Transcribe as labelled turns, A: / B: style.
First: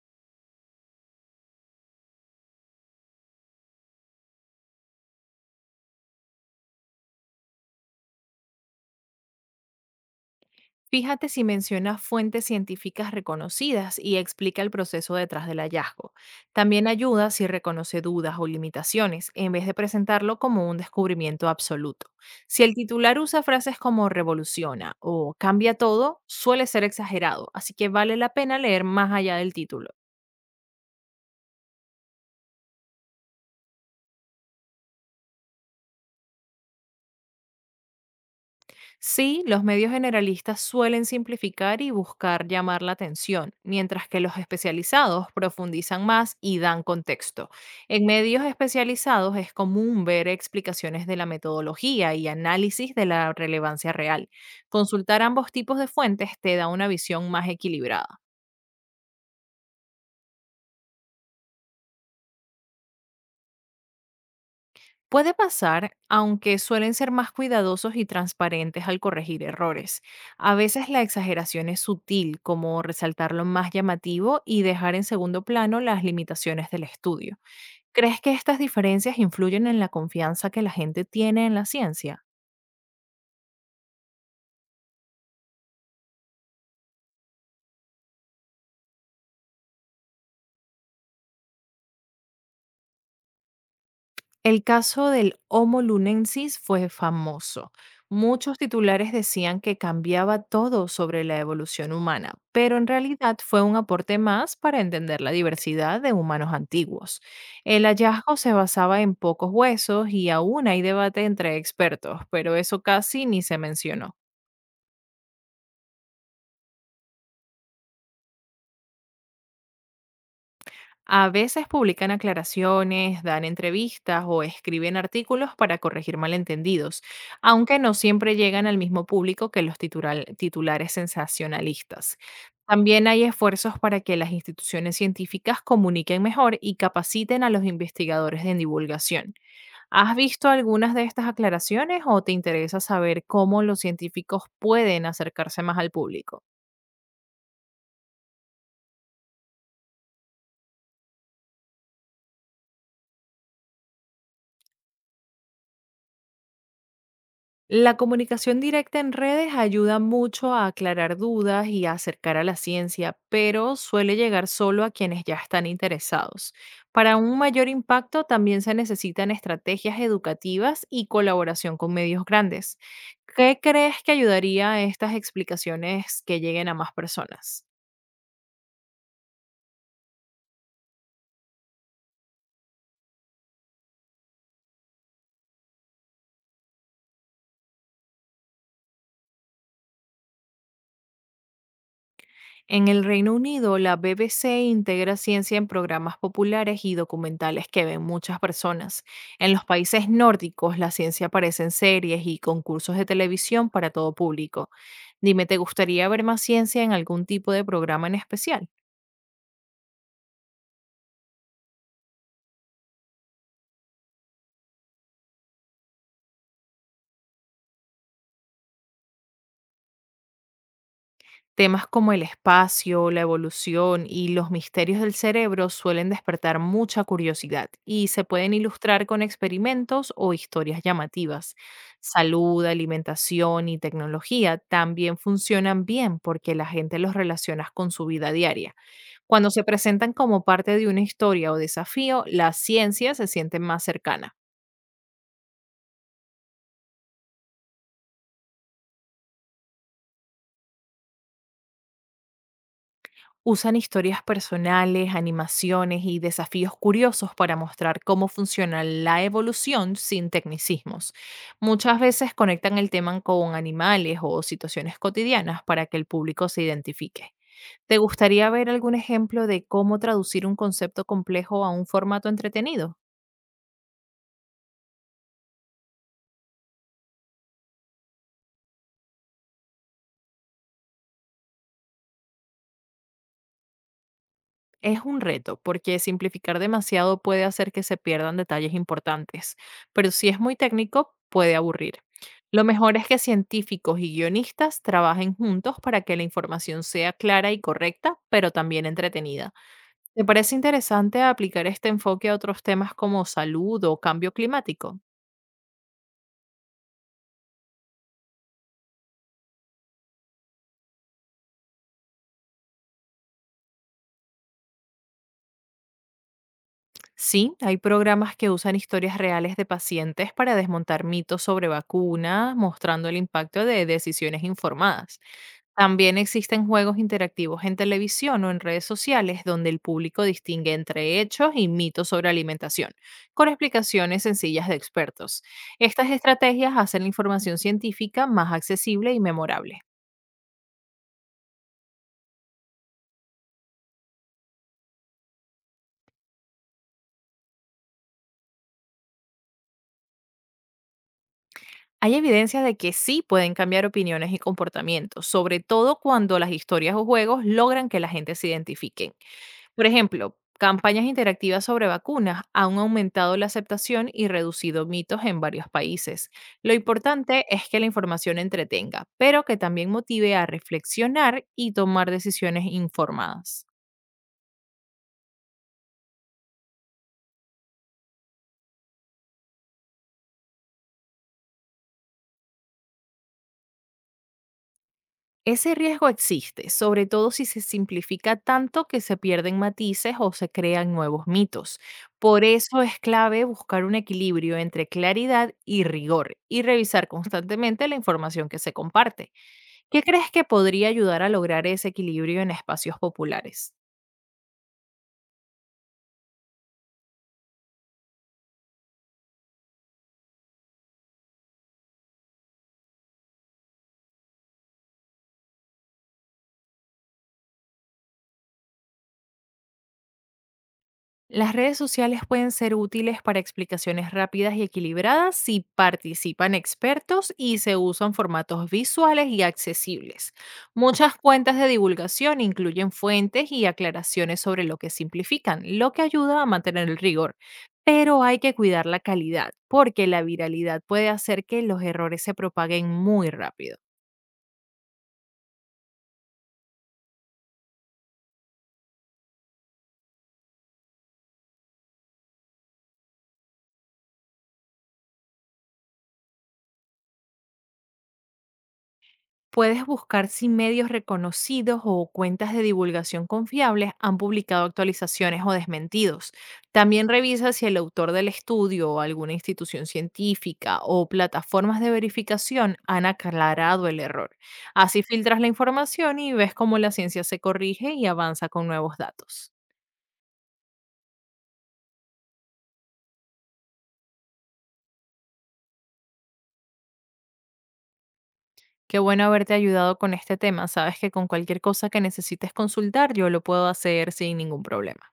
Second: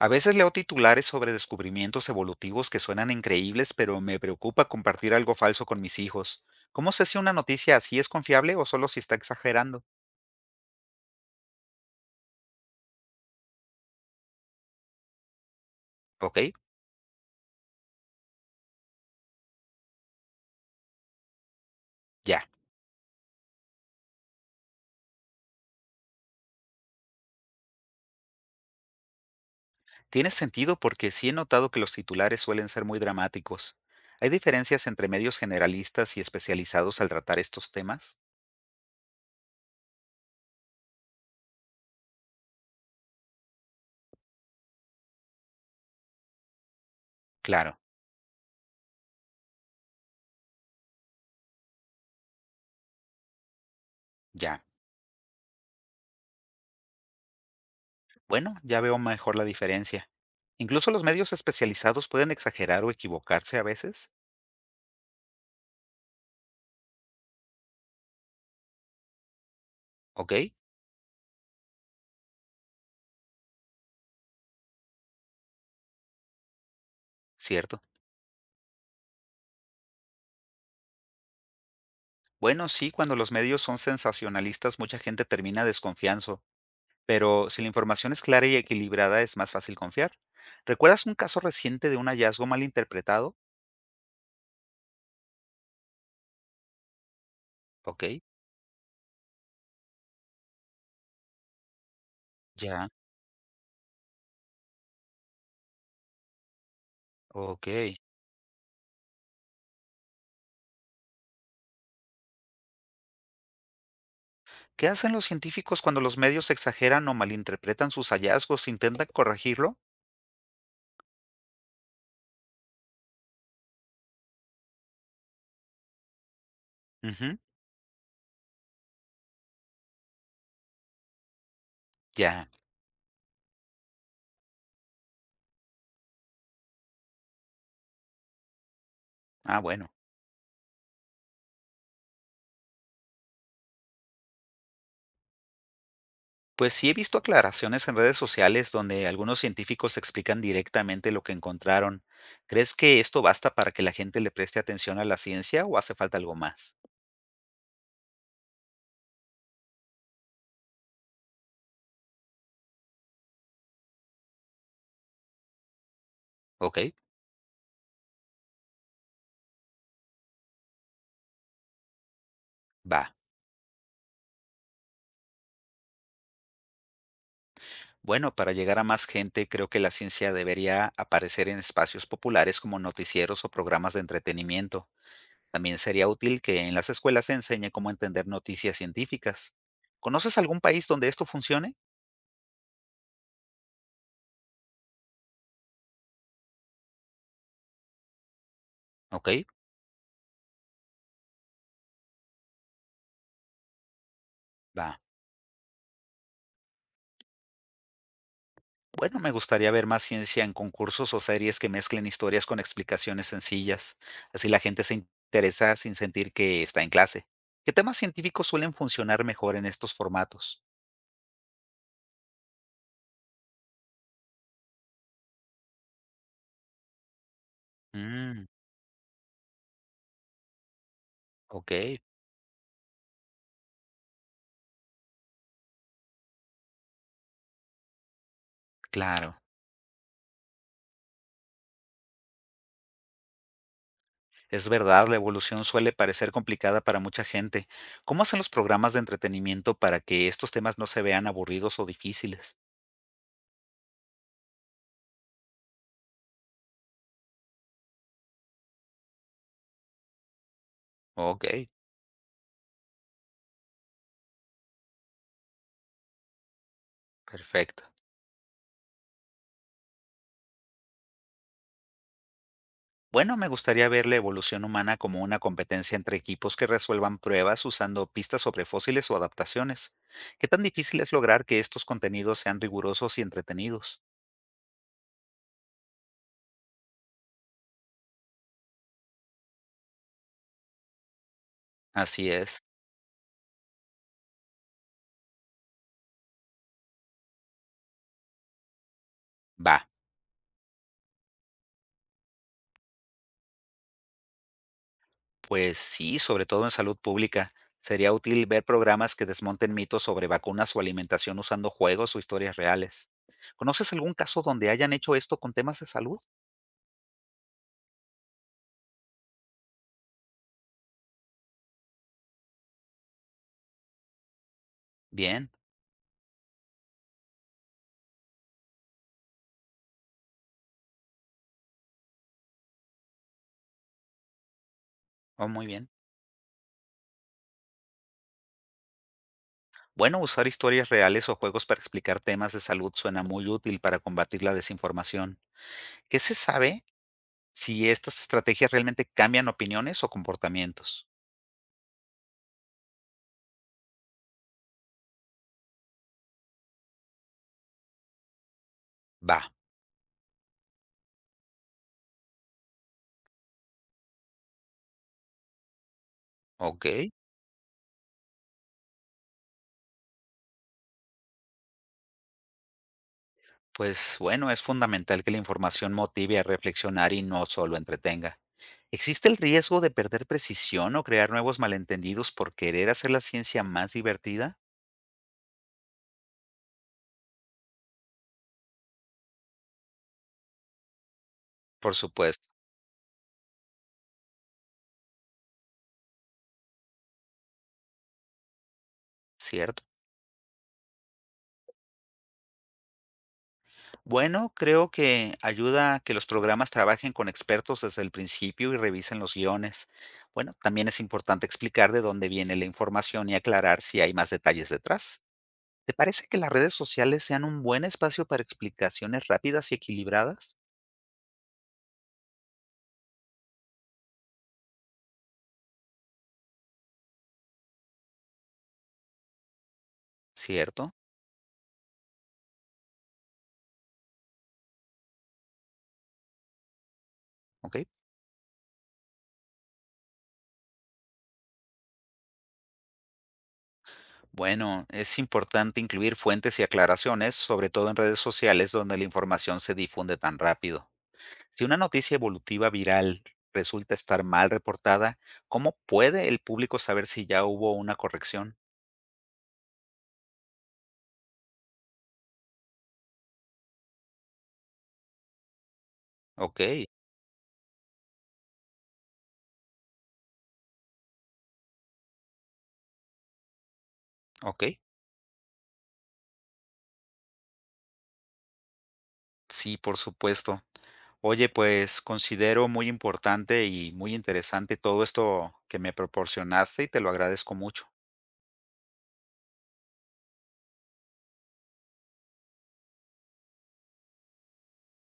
A: A veces leo titulares sobre descubrimientos evolutivos que suenan increíbles, pero me preocupa compartir algo falso con mis hijos. ¿Cómo sé si una noticia así es confiable o solo si está exagerando?
B: Fíjate si menciona fuentes científicas reconocidas y explica el proceso detrás del hallazgo.
A: Ok,
B: También ayuda si reconoce dudas o limitaciones, en vez de presentarlo como un descubrimiento absoluto.
A: ya.
B: Si el titular usa frases como revoluciona o cambia todo, suele ser exagerado, así que vale la pena leer más allá del título.
A: Tiene sentido porque sí he notado que los titulares suelen ser muy dramáticos. ¿Hay diferencias entre medios generalistas y especializados al tratar estos temas?
B: Sí, los medios generalistas suelen simplificar y buscar llamar la atención, mientras que los especializados profundizan más y dan contexto.
A: Claro,
B: En medios especializados es común ver explicaciones de la metodología y análisis de la relevancia real.
A: ya.
B: Consultar ambos tipos de fuentes te da una visión más equilibrada.
A: Bueno, ya veo mejor la diferencia. Incluso los medios especializados pueden exagerar o equivocarse a veces.
B: Puede pasar, aunque suelen ser más cuidadosos y transparentes al corregir errores.
A: Ok,
B: A veces la exageración es sutil, como resaltar lo más llamativo y dejar en segundo plano las limitaciones del estudio.
A: cierto.
B: ¿Crees que estas diferencias influyen en la confianza que la gente tiene en la ciencia?
A: Bueno, sí, cuando los medios son sensacionalistas, mucha gente termina desconfianzo, pero si la información es clara y equilibrada, es más fácil confiar. ¿Recuerdas un caso reciente de un hallazgo malinterpretado? Interpretado?
B: El caso del Homo lunensis fue famoso.
A: Ok,
B: Muchos titulares decían que cambiaba todo sobre la evolución humana, pero en
A: ya,
B: realidad fue un aporte más para entender la diversidad de humanos antiguos.
A: ok.
B: El hallazgo se basaba en pocos huesos y aún hay debate entre expertos, pero eso casi ni se mencionó.
A: ¿Qué hacen los científicos cuando los medios exageran o malinterpretan sus hallazgos? ¿Intentan corregirlo?
B: A veces publican aclaraciones, dan entrevistas o escriben artículos para corregir malentendidos,
A: Ujú,
B: aunque no siempre llegan al mismo público que los titulares sensacionalistas.
A: ya,
B: También hay esfuerzos para que las instituciones científicas comuniquen mejor y capaciten a los investigadores en divulgación.
A: ah, bueno.
B: ¿Has visto algunas de estas aclaraciones o te interesa saber cómo los científicos pueden acercarse más al público?
A: Pues sí he visto aclaraciones en redes sociales donde algunos científicos explican directamente lo que encontraron. ¿Crees que esto basta para que la gente le preste atención a la ciencia o hace falta algo más?
B: La comunicación directa en redes ayuda mucho a aclarar dudas y a acercar a la ciencia, pero suele llegar solo a quienes ya están interesados.
A: Ok,
B: Para un mayor impacto también se necesitan estrategias educativas y colaboración con medios grandes.
A: va.
B: ¿Qué crees que ayudaría a estas explicaciones que lleguen a más personas?
A: Bueno, para llegar a más gente, creo que la ciencia debería aparecer en espacios populares como noticieros o programas de entretenimiento. También sería útil que en las escuelas se enseñe cómo entender noticias científicas. ¿Conoces algún país donde esto funcione?
B: En el Reino Unido, la BBC integra ciencia en programas populares y documentales que ven muchas personas.
A: Ok,
B: En los países nórdicos, la ciencia aparece en series y concursos de televisión para todo público.
A: va.
B: Dime, ¿te gustaría ver más ciencia en algún tipo de programa en especial?
A: Bueno, me gustaría ver más ciencia en concursos o series que mezclen historias con explicaciones sencillas. Así la gente se interesa sin sentir que está en clase. ¿Qué temas científicos suelen funcionar mejor en estos formatos?
B: Temas como el espacio, la evolución y los misterios del cerebro suelen despertar mucha curiosidad y se
A: Mm,
B: pueden ilustrar con experimentos o historias llamativas.
A: ok,
B: Salud, alimentación y tecnología también funcionan bien porque la gente los relaciona con su vida diaria.
A: claro.
B: Cuando se presentan como parte de una historia o desafío, la ciencia se siente más cercana.
A: Es verdad, la evolución suele parecer complicada para mucha gente. ¿Cómo hacen los programas de entretenimiento para que estos temas no se vean aburridos o difíciles?
B: Usan historias personales, animaciones y desafíos curiosos para mostrar cómo funciona la evolución sin tecnicismos.
A: Ok,
B: Muchas veces conectan el tema con animales o situaciones cotidianas para que el público se identifique.
A: perfecto.
B: ¿Te gustaría ver algún ejemplo de cómo traducir un concepto complejo a un formato entretenido?
A: Bueno, me gustaría ver la evolución humana como una competencia entre equipos que resuelvan pruebas usando pistas sobre fósiles o adaptaciones. ¿Qué tan difícil es lograr que estos contenidos sean rigurosos y entretenidos?
B: Es un reto, porque simplificar demasiado puede hacer que se pierdan detalles importantes, pero si es muy técnico, puede aburrir.
A: Así es.
B: Lo mejor es que científicos y guionistas trabajen juntos para que la información sea clara y correcta, pero también entretenida.
A: Va,
B: ¿Te parece interesante aplicar este enfoque a otros temas como salud o cambio climático?
A: pues sí, sobre todo en salud pública. Sería útil ver programas que desmonten mitos sobre vacunas o alimentación usando juegos o historias reales. ¿Conoces algún caso donde hayan hecho esto con temas de salud?
B: Sí, hay programas que usan historias reales de pacientes para desmontar mitos sobre vacunas, mostrando el impacto de decisiones informadas.
A: Bien,
B: También existen juegos interactivos en televisión o en redes sociales donde el público distingue entre hechos y mitos sobre alimentación, con explicaciones sencillas de expertos.
A: oh, muy bien.
B: Estas estrategias hacen la información científica más accesible y memorable.
A: Bueno, usar historias reales o juegos para explicar temas de salud suena muy útil para combatir la desinformación. ¿Qué se sabe si estas estrategias realmente cambian opiniones o comportamientos?
B: Hay evidencia de que sí pueden cambiar opiniones y comportamientos, sobre todo cuando las historias o juegos logran que la gente se identifique.
A: Va,
B: Por ejemplo, campañas interactivas sobre vacunas han aumentado la aceptación y reducido mitos en varios países. Lo
A: ok.
B: importante es que la información entretenga, pero que también motive a reflexionar y tomar decisiones informadas.
A: Pues bueno, es fundamental que la información motive a reflexionar y no solo entretenga. ¿Existe el riesgo de perder precisión o crear nuevos malentendidos por querer hacer la ciencia más divertida?
B: Ese riesgo existe, sobre todo si se simplifica tanto que se pierden matices o se crean nuevos mitos.
A: Por
B: Por
A: supuesto,
B: eso es clave buscar un equilibrio entre claridad y rigor y revisar constantemente la información que se comparte.
A: ¿cierto?
B: ¿Qué crees que podría ayudar a lograr ese equilibrio en espacios populares?
A: Bueno, creo que ayuda a que los programas trabajen con expertos desde el principio y revisen los guiones. Bueno, también es importante explicar de dónde viene la información y aclarar si hay más detalles detrás. ¿Te parece que las redes sociales sean un buen espacio para explicaciones rápidas y equilibradas?
B: Las redes sociales pueden ser útiles para explicaciones rápidas y equilibradas si participan expertos y se usan formatos visuales y accesibles.
A: ¿Cierto?
B: Muchas cuentas de divulgación incluyen fuentes y aclaraciones sobre lo que simplifican, lo que ayuda a mantener el rigor.
A: Ok.
B: Pero hay que cuidar la calidad, porque la viralidad puede hacer que los errores se propaguen muy rápido.
A: Bueno, es importante incluir fuentes y aclaraciones, sobre todo en redes sociales donde la información se difunde tan rápido. Si una noticia evolutiva viral resulta estar mal reportada, ¿cómo puede el público saber si ya hubo una corrección?
B: Puedes buscar si medios reconocidos o cuentas de divulgación confiables han publicado actualizaciones o desmentidos.
A: Ok,
B: También revisa si el autor del estudio, o alguna institución científica o plataformas de verificación han aclarado el error.
A: ok.
B: Así filtras la información y ves cómo la ciencia se corrige y avanza con nuevos datos.
A: Sí, por supuesto. Oye, pues considero muy importante y muy interesante todo esto que me proporcionaste y te lo agradezco mucho.
B: Qué bueno haberte ayudado con este tema. Sabes que con cualquier cosa que necesites consultar, yo lo puedo hacer sin ningún problema.